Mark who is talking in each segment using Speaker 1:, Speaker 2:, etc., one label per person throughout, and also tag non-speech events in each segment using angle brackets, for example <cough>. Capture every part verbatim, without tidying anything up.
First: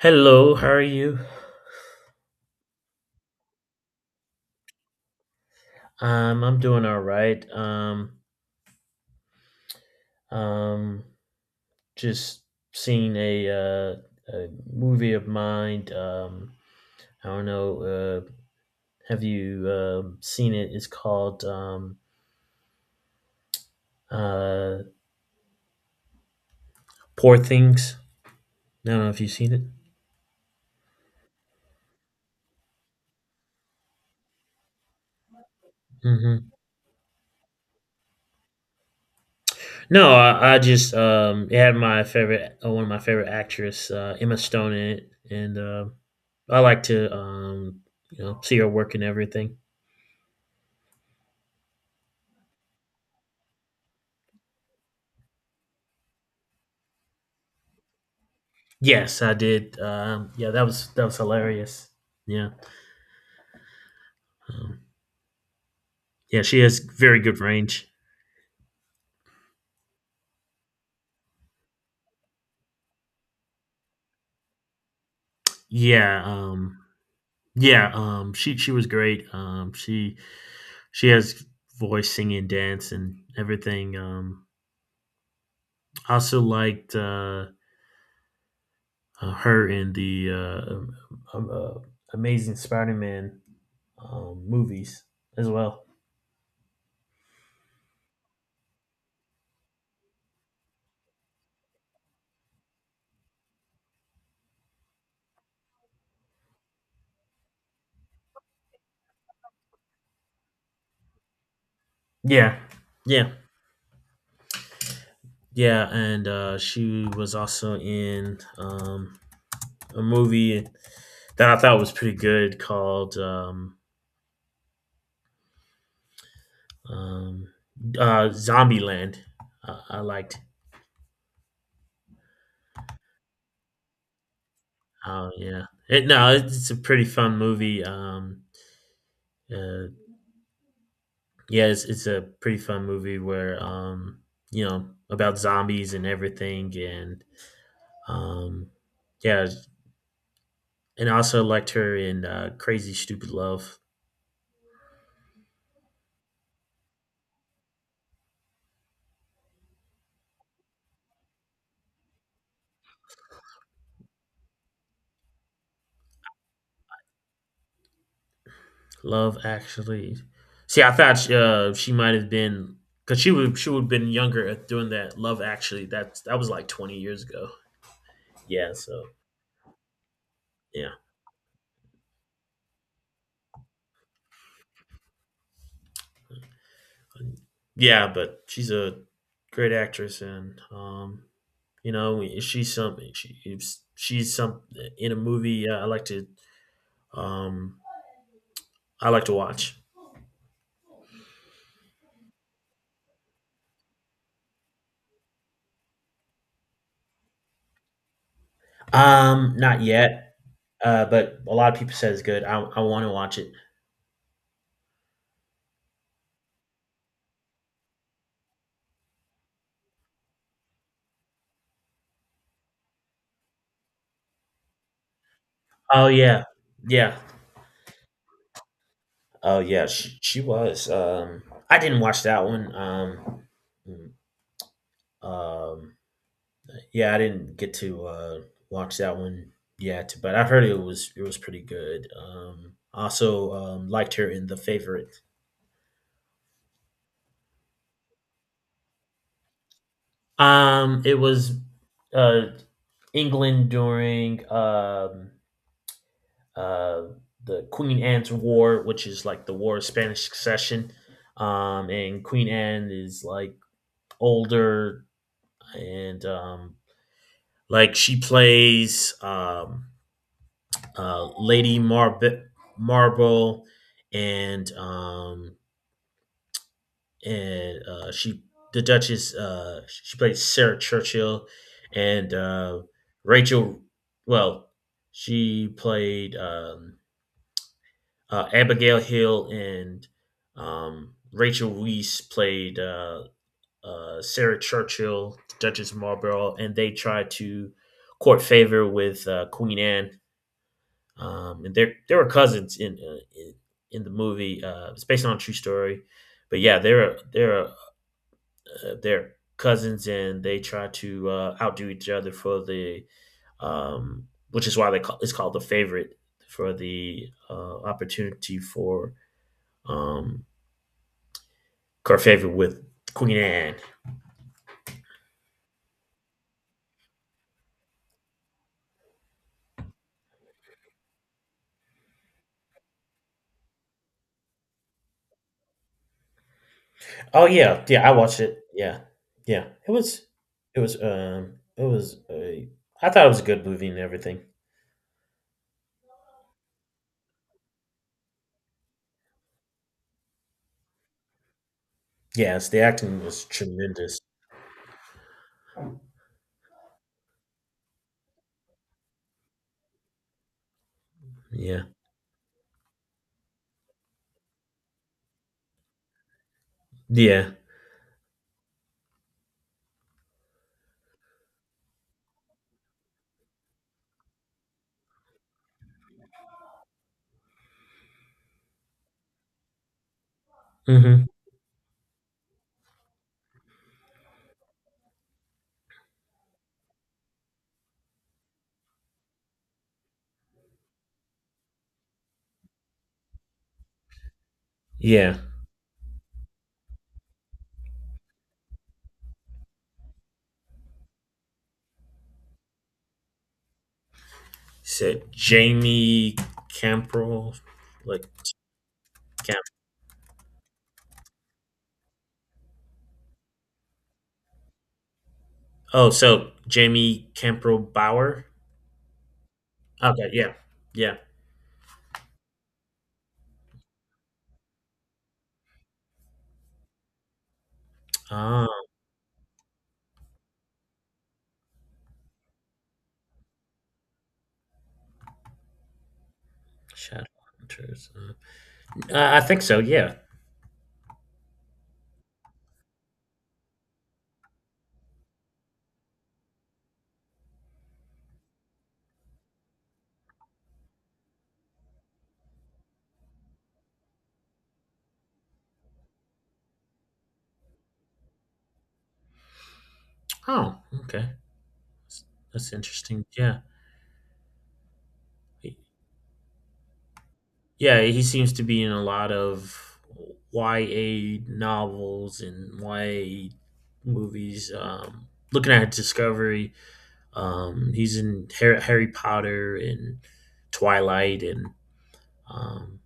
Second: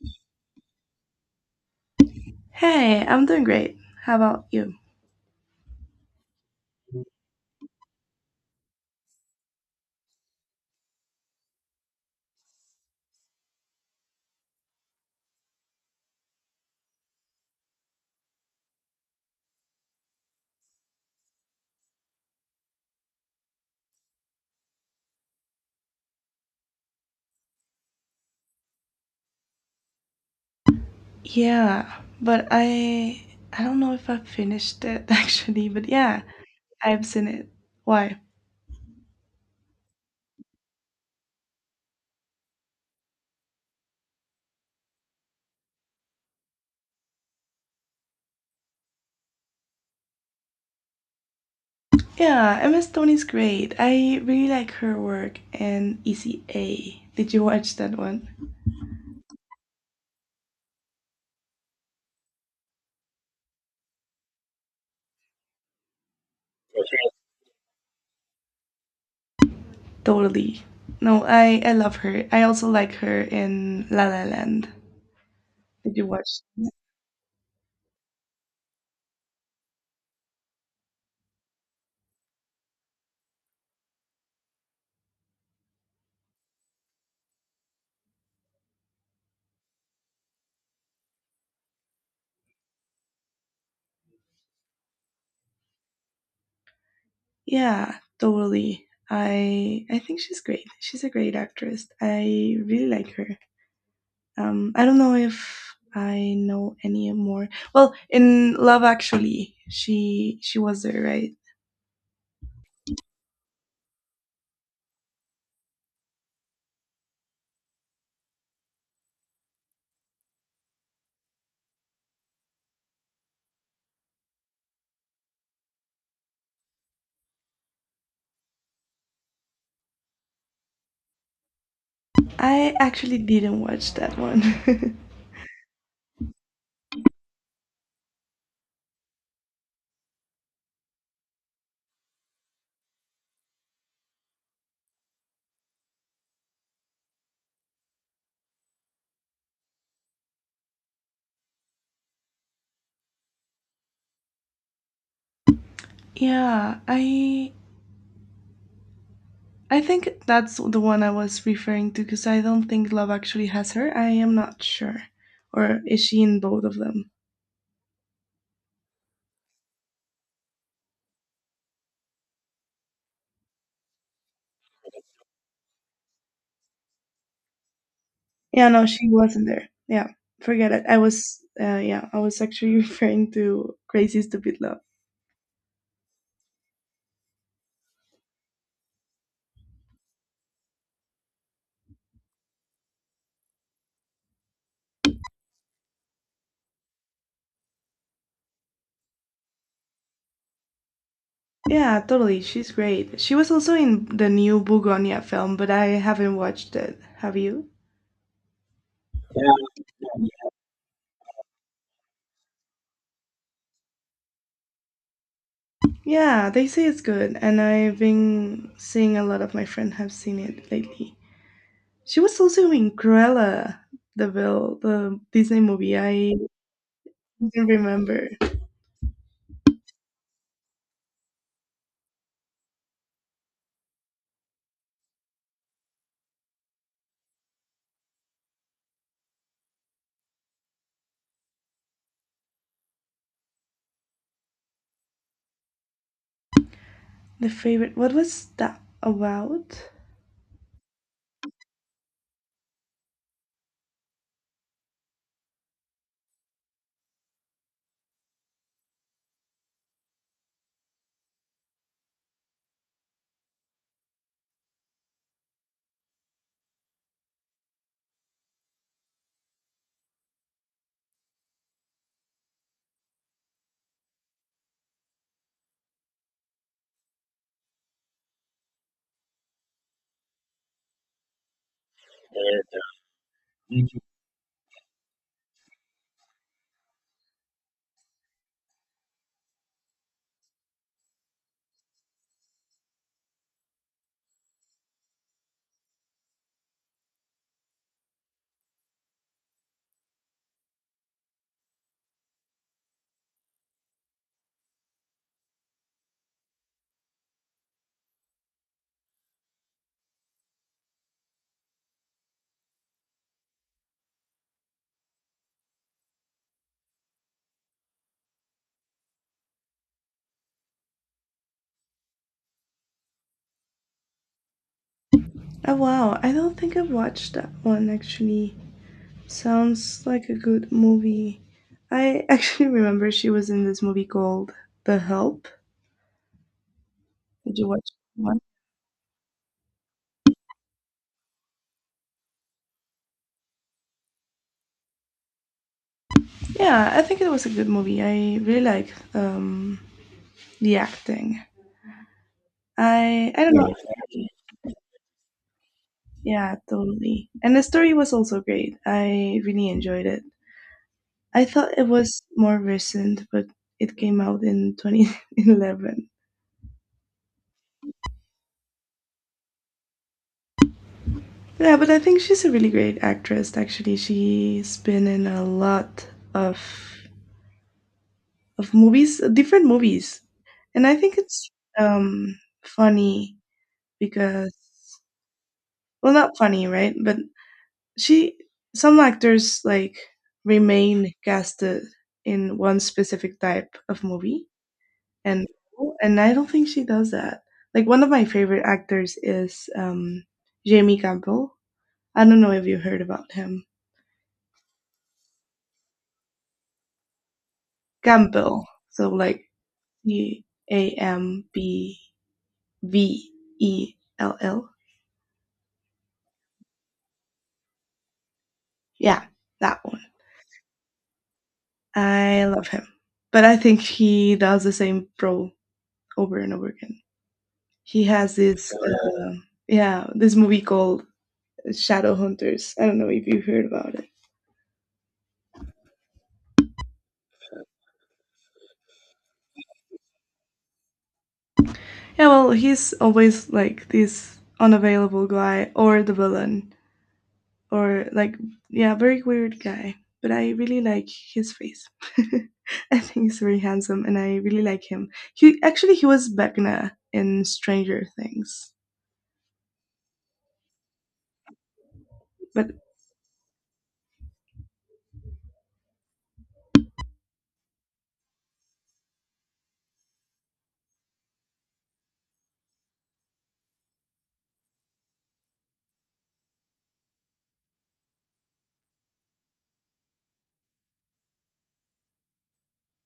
Speaker 1: Hello, how are you?
Speaker 2: Hey, I'm doing great. How about you?
Speaker 1: Um, I'm doing all right. Um, um, just seen a uh, a movie of mine. Um, I don't know. Uh, have you um seen it? It's called um, uh, Poor Things. I don't know if you've seen it.
Speaker 2: Yeah, but I I don't know if I finished it <laughs> actually, but yeah,
Speaker 1: hmm
Speaker 2: I've seen it. Why?
Speaker 1: No, I, I just um, it had my favorite, uh, one of my favorite actress, uh, Emma Stone, in it, and uh, I like to um, you know see her work and everything.
Speaker 2: Yeah, M S Stone is great. I really like her work and E C A. Did you watch that one?
Speaker 1: Yes, I did. Um, yeah, that was that was hilarious. Yeah, um, yeah, she has very good range.
Speaker 2: Totally. No, I I love her. I also like her in La La Land. Did you
Speaker 1: Yeah,
Speaker 2: watch that?
Speaker 1: um, yeah, um, she she was great. Um, she she has voice, singing, dance, and everything. Um, I also liked uh, uh, her in the uh, um, um, uh, Amazing Spider-Man um, movies as well.
Speaker 2: Yeah, totally. I I think she's great. She's a great actress. I really like her. um, I don't know if I know any more. Well, in Love Actually, she she was there, right?
Speaker 1: Yeah, yeah, yeah, and uh, she was also in um, a movie that I thought was pretty good called um, um, uh, Zombieland. Uh, I liked.
Speaker 2: I actually didn't watch that one. <laughs>
Speaker 1: Oh yeah, it, no, it's a pretty fun movie. Um, uh, yeah, it's, it's a pretty fun movie where um, you know about zombies and everything, and um, yeah, and I also liked her in uh, Crazy Stupid Love.
Speaker 2: Yeah, I I think that's the one I was referring to because I don't think Love Actually has her. I am not sure, or is she in both of them?
Speaker 1: Love Actually. See, I thought uh, she might have been because she would she would have been younger at doing that. Love Actually, that that was like twenty years ago.
Speaker 2: Yeah,
Speaker 1: Yeah,
Speaker 2: no,
Speaker 1: so
Speaker 2: she wasn't there. Yeah, forget it.
Speaker 1: yeah,
Speaker 2: I was uh, yeah, I was actually <laughs> referring to Crazy Stupid Love.
Speaker 1: yeah, but she's a great actress, and um, you know she's something. She if she's some in a movie uh, I like to um I like to watch.
Speaker 2: Yeah, totally. She's great. She was also in the new Bugonia film, but I haven't watched it. Have you?
Speaker 1: Um, not yet. Uh, but a lot of people said it's good. I I want to watch it.
Speaker 2: Yeah, they say it's good, and I've been seeing a lot of my friends have seen it lately. She was also in Cruella, the Vil, the Disney movie.
Speaker 1: Oh
Speaker 2: I
Speaker 1: yeah, yeah.
Speaker 2: don't remember
Speaker 1: Oh yeah, she she was. Um, I didn't watch that one. Um, mm, um, yeah, I didn't get to uh, watch that one yet, but I heard it was it was pretty good. Um, also um, liked her in The Favorite.
Speaker 2: the favorite. What was that about?
Speaker 1: Um, it was uh, England during um, uh, the Queen Anne's War, which is like the War of Spanish Succession. Um, and Queen Anne is like older, and um, like she plays um, uh, Lady Marb- Marble, and um, and uh, she the Duchess. Uh, she plays Sarah Churchill, and uh, Rachel. Well, she played um, uh, Abigail Hill, and um, Rachel Weisz played uh, uh, Sarah Churchill, Duchess of Marlborough, and they tried to court favor with uh, Queen Anne. Um, and are they were cousins in uh, in, in the movie. Uh, it's based on a true story, but yeah, they're they're uh, they're cousins, and they try to uh, outdo each other for the um, which is why they call it's called the favorite for the uh, opportunity for um, her favor with Queen Anne.
Speaker 2: Oh wow, I don't think I've watched that one actually. Sounds like a good movie. I actually <laughs> remember she was in this movie called The Help.
Speaker 1: Oh
Speaker 2: Did you watch
Speaker 1: yeah, yeah, I
Speaker 2: that one?
Speaker 1: watched it. Yeah, yeah, it was it was um it was a, I thought it was a good movie and everything.
Speaker 2: Yeah, I think it was a good movie. I really like um, the acting.
Speaker 1: Yes, the acting
Speaker 2: I I
Speaker 1: was
Speaker 2: don't Yeah. know.
Speaker 1: tremendous.
Speaker 2: Yeah, totally. And the story was also great. I really enjoyed it. I thought
Speaker 1: Yeah.
Speaker 2: it was more recent, but it came out in <laughs> twenty eleven.
Speaker 1: Yeah.
Speaker 2: Yeah, but I think she's a really great actress. Actually, she's been in a lot of of movies, uh, different movies. And I think
Speaker 1: hmm
Speaker 2: it's um, funny because, well, not funny, right? But she, some actors like remain casted in one specific type of movie,
Speaker 1: Yeah.
Speaker 2: and and I don't think she does that. Like one of my favorite actors is um, Jamie Campbell. I don't know if you heard about him.
Speaker 1: Said Jamie Camprell, like
Speaker 2: Campbell. So like
Speaker 1: Camp.
Speaker 2: C A M B V E L L.
Speaker 1: Oh, so Jamie Camprell Bauer.
Speaker 2: Yeah, that one.
Speaker 1: Okay. Yeah. Yeah.
Speaker 2: I love him. But I think he does the same role over and over again. He has
Speaker 1: Oh,
Speaker 2: this, uh, yeah, this movie called Shadow Hunters. I don't know if you heard about it.
Speaker 1: Shadowhunters. Uh, I I think so. Yeah.
Speaker 2: Yeah, well, he's always like this unavailable guy or the villain or like, yeah, very weird guy. But I really like his face. <laughs> I think he's very handsome and I really like him. He actually he was Vecna in Stranger Things,
Speaker 1: Oh, okay. That's
Speaker 2: but
Speaker 1: that's interesting. Yeah. Yeah. He seems to be in a lot of Y A novels and Y A movies. Um, looking at Discovery. Um, he's in Harry, Harry Potter and Twilight and um,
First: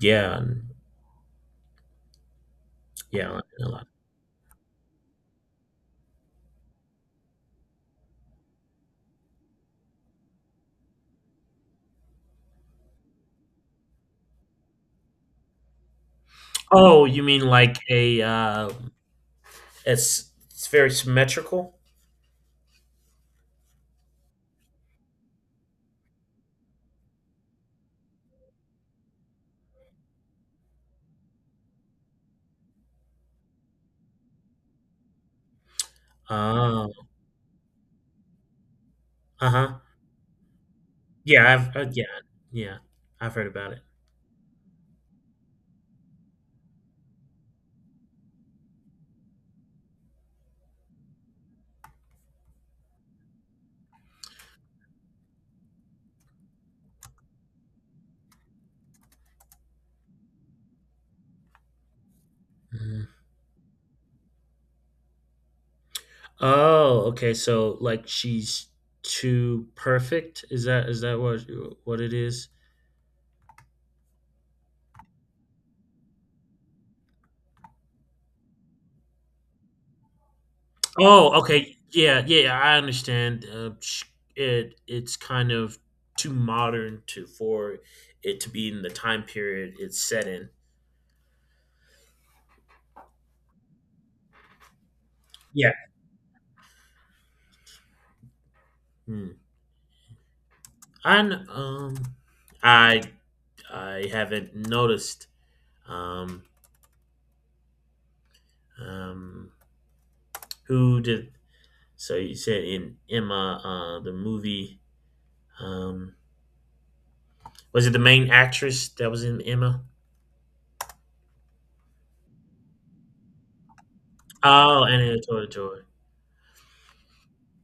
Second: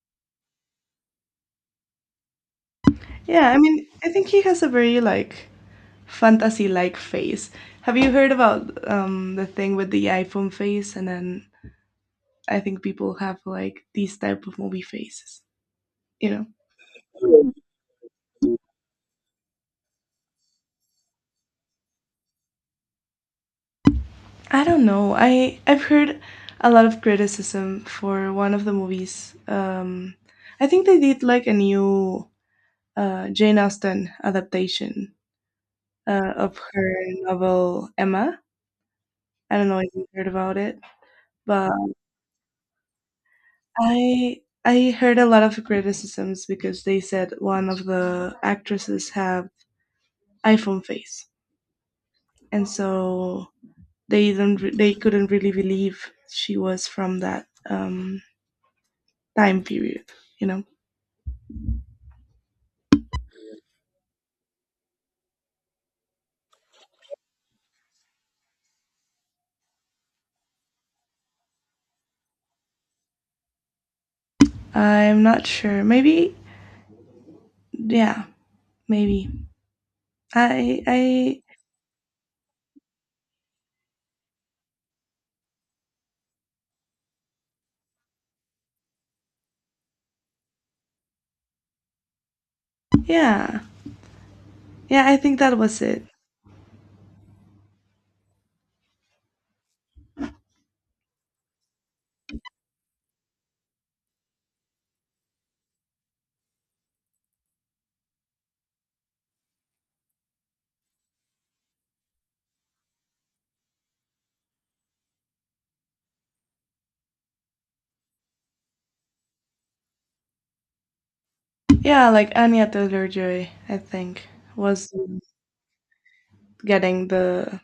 Speaker 1: yeah, and, yeah,
Speaker 2: yeah, I
Speaker 1: and a
Speaker 2: mean,
Speaker 1: lot.
Speaker 2: I think he has a very like fantasy-like face. Have you heard about um the thing with the iPhone face? And then I think people have like these type of movie faces, you know?
Speaker 1: Oh, you mean like a uh, it's it's very symmetrical.
Speaker 2: I don't know. I I've heard a lot of criticism for one of the movies. Um I think they did like a new uh Jane Austen adaptation uh, of her
Speaker 1: Oh,
Speaker 2: novel Emma.
Speaker 1: uh
Speaker 2: I don't know
Speaker 1: huh.
Speaker 2: if you heard about it,
Speaker 1: Yeah,
Speaker 2: but
Speaker 1: I've uh, yeah, yeah, I've heard about it.
Speaker 2: I I heard a lot of criticisms because they said one of the actresses have iPhone face, and so they didn't re- they couldn't really believe she was from that um, time period. You know,
Speaker 1: Mhm. Oh, okay. So like she's too perfect. Is that is that what what it is?
Speaker 2: I'm not sure. Maybe yeah, maybe I
Speaker 1: Oh,
Speaker 2: I
Speaker 1: okay. Yeah, yeah, yeah, I understand. Uh, sh- it it's kind of too modern to for it to be in the time period it's set in.
Speaker 2: yeah yeah I think that
Speaker 1: Yeah.
Speaker 2: was it.
Speaker 1: Hmm. And um, I I haven't noticed. Um, um, who did? So you said in Emma, uh, the movie. Um, was it the main actress that was in Emma?
Speaker 2: Yeah, like Anya Taylor Joy, I think
Speaker 1: Oh,
Speaker 2: was
Speaker 1: Anna Tortora.
Speaker 2: getting the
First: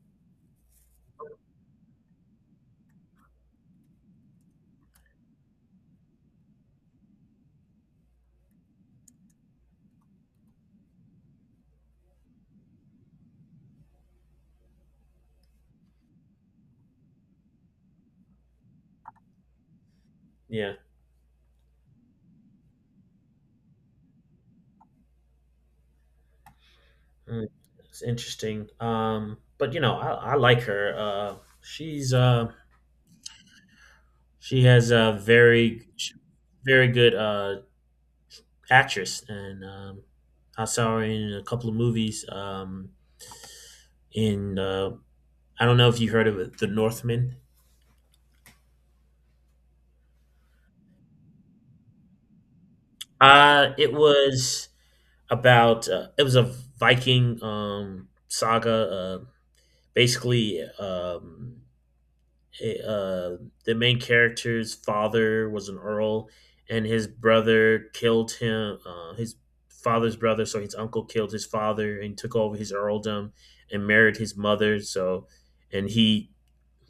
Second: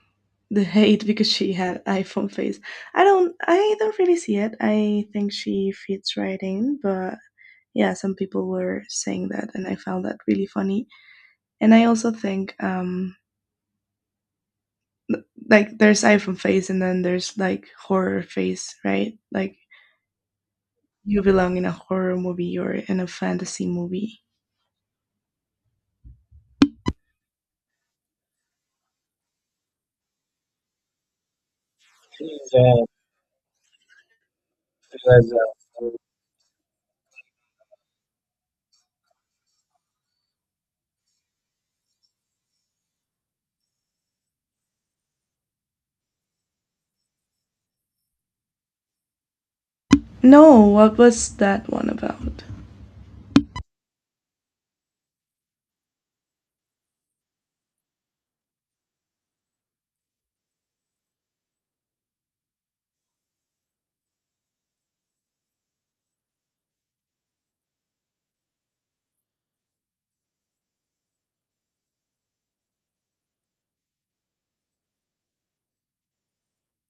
Speaker 2: the hate because she had iPhone face. I don't I don't really see it. I think she fits right in, but yeah, some people were saying that and I found that really funny. And I also think um like there's iPhone face and then there's like horror face, right? Like
Speaker 1: Yeah.
Speaker 2: you belong in a horror movie or in a fantasy movie.
Speaker 1: Mm, It's interesting. Um, but you know, I, I like her. Uh, she's uh, she has a very sh- very good uh, actress, and um, I saw her in a couple of movies. Um, in uh, I don't know if you heard of it, The Northman.
Speaker 2: No, what was that one about?
Speaker 1: Uh, it was about uh, it was a Viking um, saga. Uh, basically, um, a, uh, the main character's father was an earl, and his brother killed him. Uh, his father's brother, so his uncle killed his father and took over his earldom and married his mother. So, and he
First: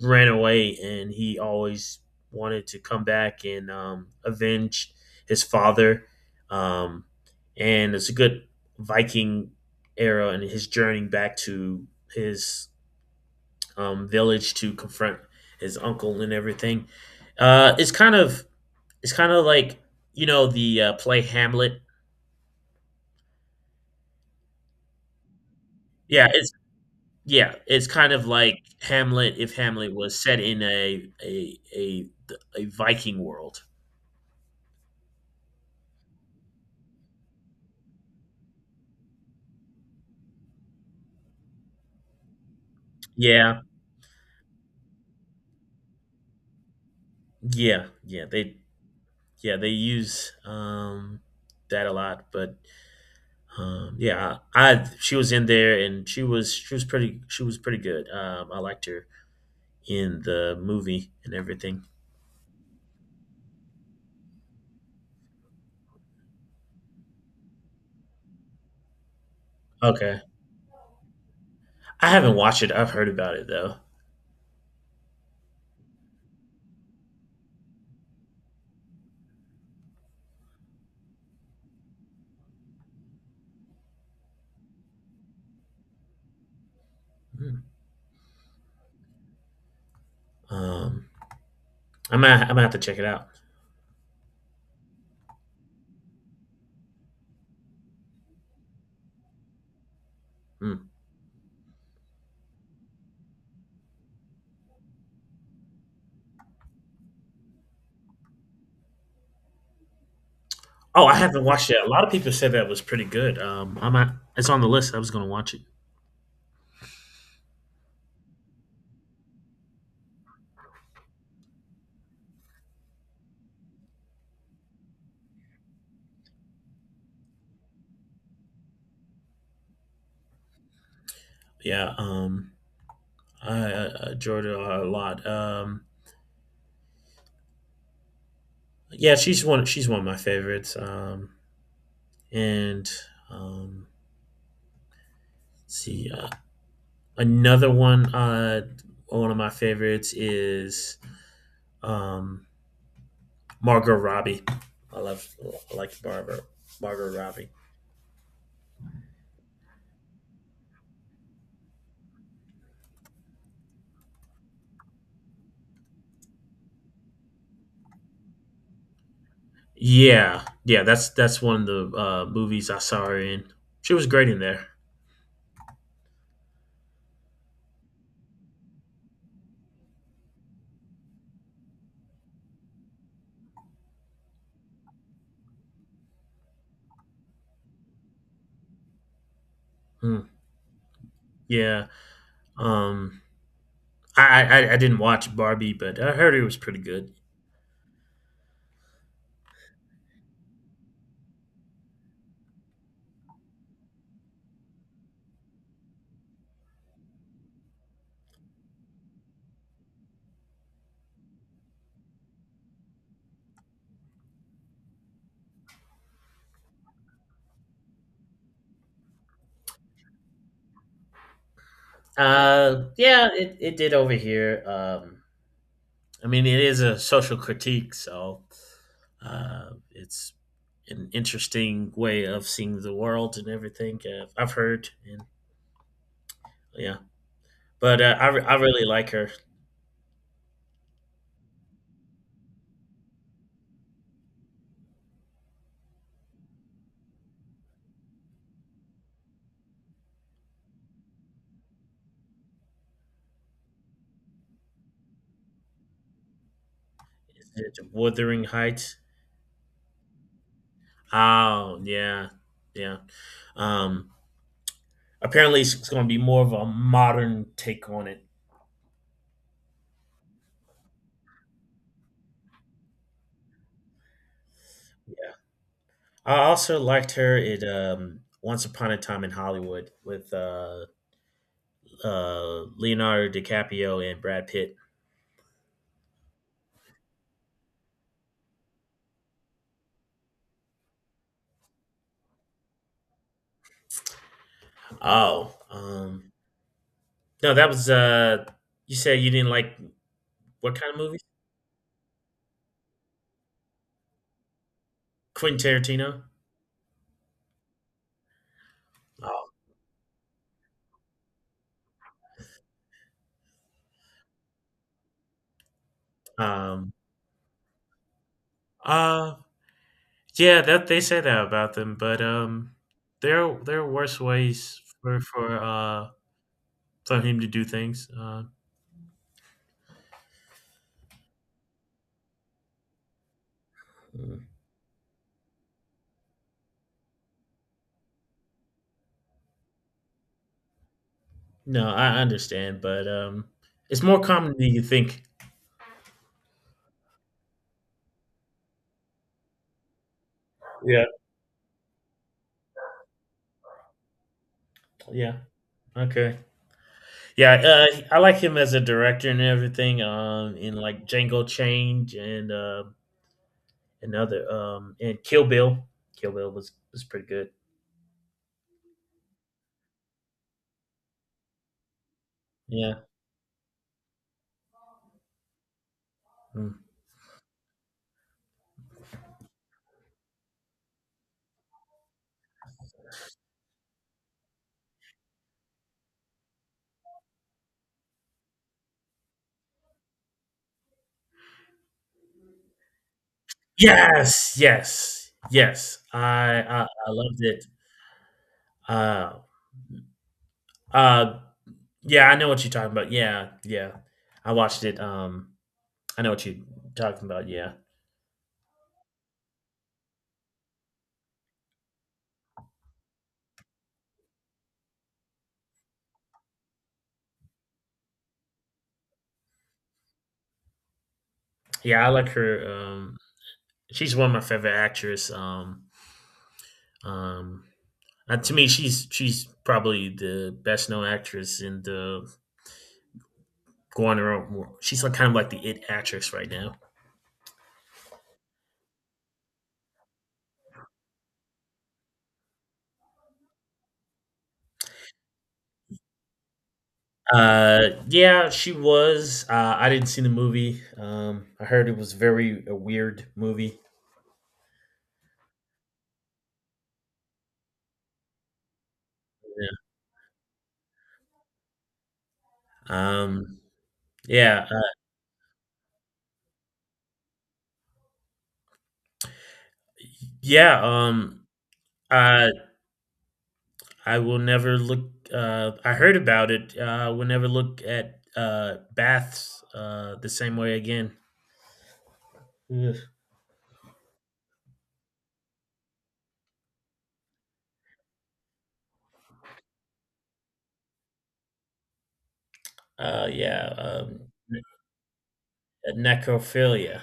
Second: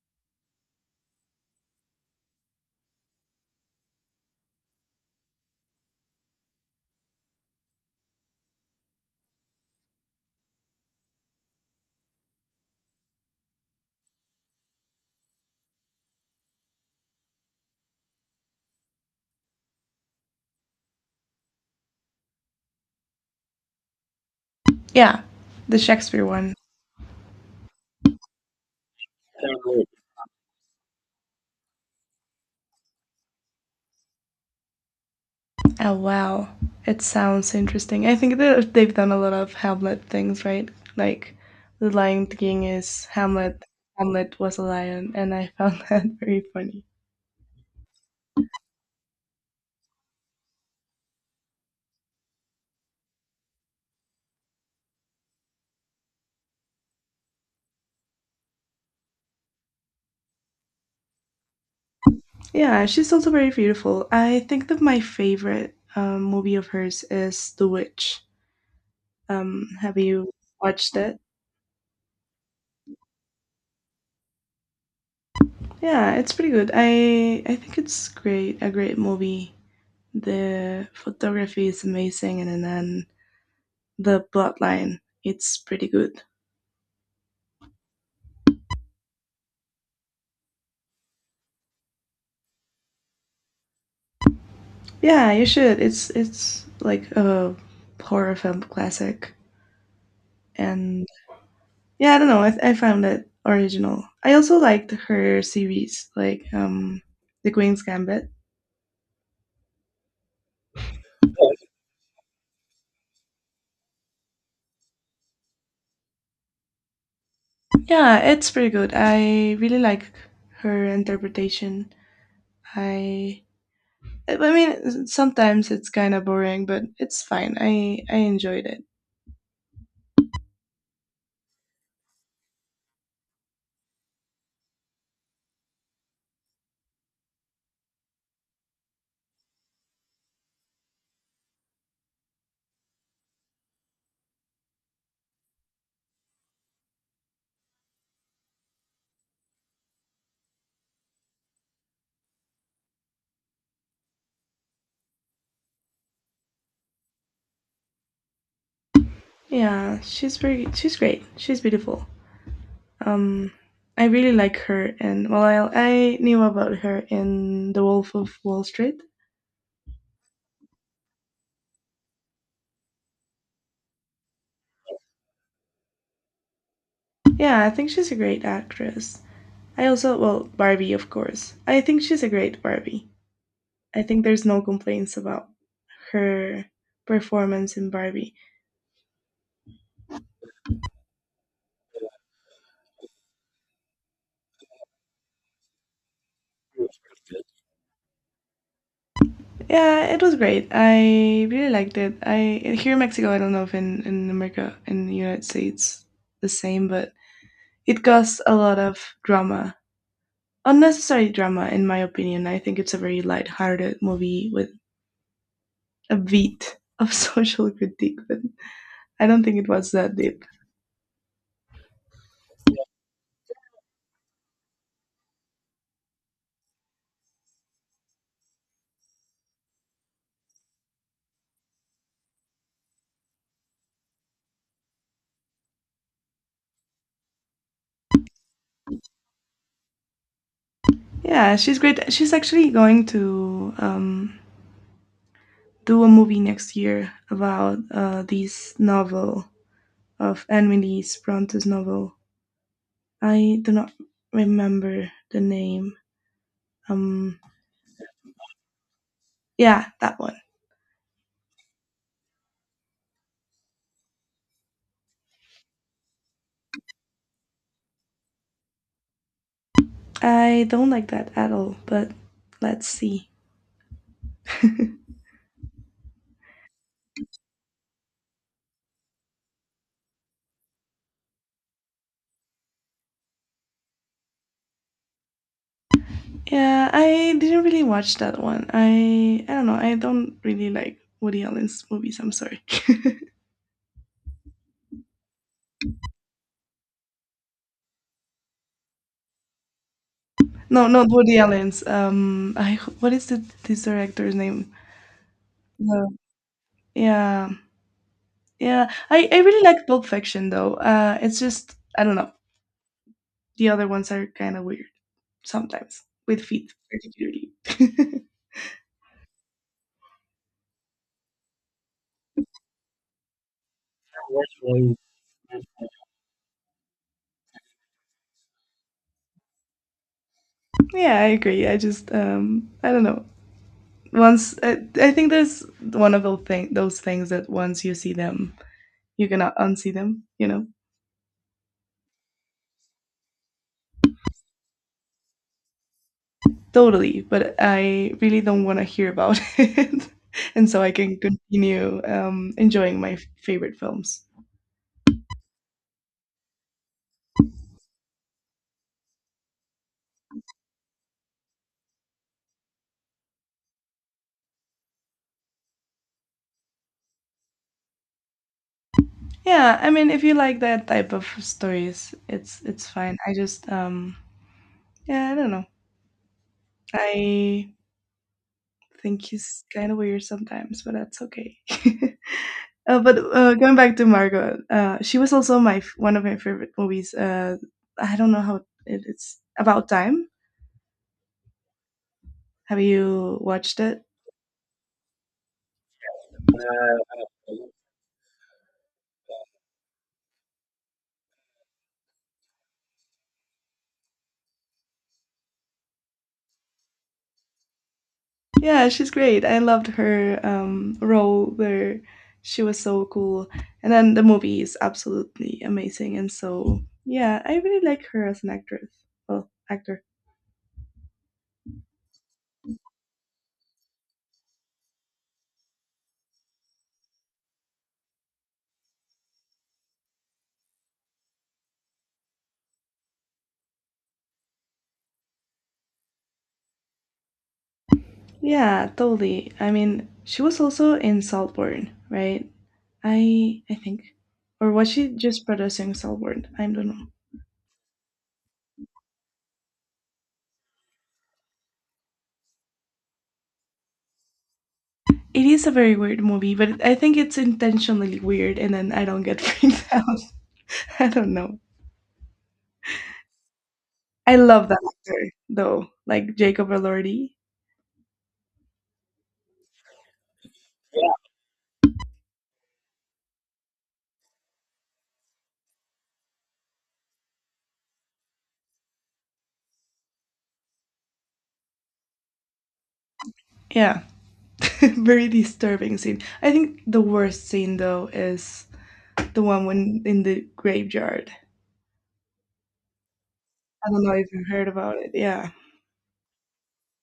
Speaker 1: ran away, and he always wanted to come back and um, avenge his father. Um, and it's a good Viking era and his journey back to his um, village to confront his uncle and everything. Uh, it's kind of it's kind of like you know the uh, play Hamlet.
Speaker 2: Yeah, the Shakespeare
Speaker 1: Yeah, it's
Speaker 2: one.
Speaker 1: yeah, it's kind of like Hamlet if Hamlet was set in a a a, a Viking world.
Speaker 2: Oh wow, it sounds interesting. I think that they've done a lot of Hamlet things, right? Like the Lion King is
Speaker 1: Yeah,
Speaker 2: Hamlet. Hamlet was a lion, and I found <laughs> that very funny.
Speaker 1: yeah, yeah. They yeah they use um, that a lot, but um, yeah, I, I she was in there and she was she was pretty she was pretty good. Um, I liked her in the movie and everything.
Speaker 2: Yeah, she's also very beautiful. I think that my favorite um, movie of hers is The Witch. Um, have
Speaker 1: Okay.
Speaker 2: you watched it?
Speaker 1: I haven't watched it. I've heard about it though.
Speaker 2: Yeah, it's pretty good. I I think it's great, a great movie. The photography is amazing, and then the plot line, it's pretty good.
Speaker 1: Mm. Um, I might I might have to check it out.
Speaker 2: Yeah, you should. It's it's like a horror film classic,
Speaker 1: Mm.
Speaker 2: and yeah, I don't know. I, I found it original. I also liked her series, like um, The Queen's Gambit.
Speaker 1: Oh, I haven't watched it. A lot of people said that was pretty good. Um, I might. It's on the list. I was gonna watch it.
Speaker 2: Yeah, it's pretty good. I really like her interpretation. I I mean, sometimes it's kind of boring, but it's fine. I I enjoyed it.
Speaker 1: Yeah. Um, I, I I enjoyed it a lot. Um, yeah, she's one. She's one of my favorites. Um, and um, let's see, uh, another one. Uh, one of my favorites is um Margot Robbie. I love I like Barbara. Margot Robbie.
Speaker 2: Yeah, she's pretty. She's great. She's beautiful. Um, I really like her, and well, I I knew about her in The Wolf of Wall Street.
Speaker 1: Yeah, yeah, that's that's one of the uh, movies I saw her in. She was great in there.
Speaker 2: Yeah, I think she's a great actress. I also well Barbie, of course. I think she's a great Barbie. I think there's no complaints about her performance in Barbie.
Speaker 1: Mm, yeah, um, I, I I I didn't watch Barbie, but I heard it was pretty good.
Speaker 2: Yeah, it was great. I really liked it. I here in Mexico, I don't know if in in America in the United States the same, but it caused a lot of drama unnecessary drama, in my opinion. I think it's a very light-hearted movie with a beat of <laughs> social critique, but I don't think it was that deep.
Speaker 1: Uh, yeah, it, it did over here. Um, I mean, it is a social critique, so uh, it's an interesting way of seeing the world and everything. Uh, I've heard, and yeah, but uh, I re- I really like her.
Speaker 2: Yeah, she's great. She's actually going to um, do a movie next year about uh, this novel of Emily Bronte's novel. I do not remember the name. Um,
Speaker 1: Is it Wuthering Heights?
Speaker 2: yeah, that one.
Speaker 1: Oh yeah, yeah. Um, Apparently, it's going to be more of a modern take on it.
Speaker 2: I don't like that at all, but let's see. <laughs>
Speaker 1: Yeah, I also liked her in um, Once Upon a Time in Hollywood with uh, uh, Leonardo DiCaprio and Brad Pitt.
Speaker 2: Yeah, I didn't really watch that one. I I don't know. I don't really like Woody Allen's movies. I'm sorry.
Speaker 1: Oh, um, no, that was uh, you said you didn't like
Speaker 2: <laughs>
Speaker 1: what
Speaker 2: No,
Speaker 1: kind of
Speaker 2: not
Speaker 1: movie?
Speaker 2: Woody Allen's. Um, I what is the this director's name?
Speaker 1: Quentin
Speaker 2: No.
Speaker 1: Tarantino.
Speaker 2: Yeah, yeah. I I
Speaker 1: Oh,
Speaker 2: really like Pulp Fiction though. Uh, it's just I don't know. The other ones are kind of weird sometimes with feet
Speaker 1: um,
Speaker 2: particularly.
Speaker 1: uh, yeah, that they say that about them, but um, there there are worse ways
Speaker 2: <laughs>
Speaker 1: for for uh for him to do things. Uh,
Speaker 2: Yeah, I agree. I just um I don't know. Once I, I think there's one of those thing those things that once you see them you cannot unsee them, you know?
Speaker 1: No, I understand, but, um, it's more common than you think.
Speaker 2: Totally, but I really don't want to hear about <laughs> it. And so I
Speaker 1: Yeah.
Speaker 2: can continue um, enjoying my f- favorite films.
Speaker 1: Yeah. Okay. Yeah, uh, I like him as a director and everything, um, in, like, Django Change and, uh, and um and Kill Bill. Kill Bill was was pretty good.
Speaker 2: Yeah, I mean, if you like that type of stories, it's it's
Speaker 1: Yeah.
Speaker 2: fine. I just um yeah, I don't know.
Speaker 1: Mm.
Speaker 2: I think he's kind of weird sometimes, but that's okay. <laughs> Uh, but uh, going back to Margot, uh, she was also my f- one of my favorite movies. Uh, I don't know how it, it's about time. Have you watched it?
Speaker 1: Yes! Yes! Yes. I I I loved it. Uh uh, yeah, I know what you're talking about. Yeah, yeah. I watched it, um, I know what you're talking about, yeah.
Speaker 2: Yeah, she's great. I loved her um, role where she was so cool. And then the movie is absolutely amazing. And so, yeah, I really like her as an actress. Well, actor.
Speaker 1: Yeah, I like her, um she's one of my favorite actresses. Um, um, uh, to me, she's she's probably the best known actress in the going around world. She's like kind of like the it actress right now.
Speaker 2: Yeah, totally. I mean, she was also in Saltburn, right? I I think. Or was she just producing Saltburn? I don't know.
Speaker 1: Uh, yeah, she was. Uh, I didn't see the movie. Um, I heard it was very a weird movie.
Speaker 2: It is a very weird movie, but I think it's intentionally weird and then I don't get <laughs> freaked
Speaker 1: Yeah.
Speaker 2: out. I don't know.
Speaker 1: Um,
Speaker 2: I
Speaker 1: yeah,
Speaker 2: love that
Speaker 1: uh,
Speaker 2: actor though, like Jacob Elordi.
Speaker 1: yeah. Um, I I will never look. Uh, I heard about it. Uh, I will never look at uh baths uh the same way again. Ugh.
Speaker 2: Yeah, <laughs> very disturbing scene. I think the worst scene though is the one when in the graveyard.
Speaker 1: Uh, yeah,
Speaker 2: I don't know
Speaker 1: um,
Speaker 2: if you heard about it. Yeah,
Speaker 1: necrophilia.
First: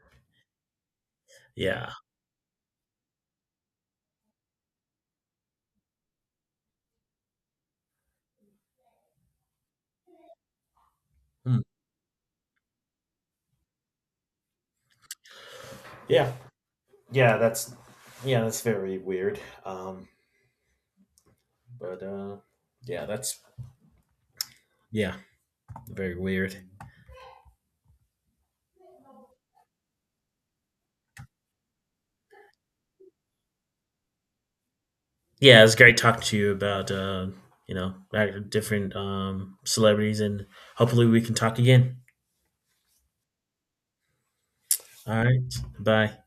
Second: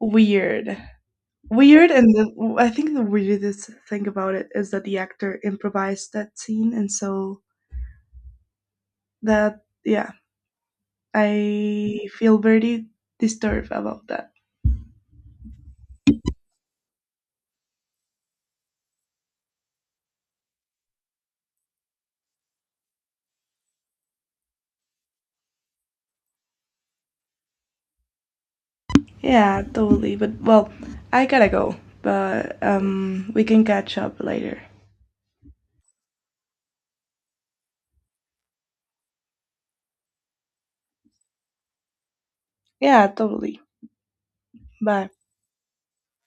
Speaker 2: weird, weird,
Speaker 1: Yeah.
Speaker 2: and the, I think the weirdest thing about it is that the actor improvised that scene, and so that yeah,
Speaker 1: Hmm.
Speaker 2: I feel very disturbed about that.
Speaker 1: Yeah, yeah, that's yeah, that's very weird. Um, but uh, yeah, that's Yeah, very weird.
Speaker 2: Yeah, totally. But well, I gotta go. But um, we can catch up later.
Speaker 1: Yeah, it's great talking to you about uh, you know like different um, celebrities, and hopefully we can talk again.
Speaker 2: Yeah, totally. Bye.
Speaker 1: All right, bye.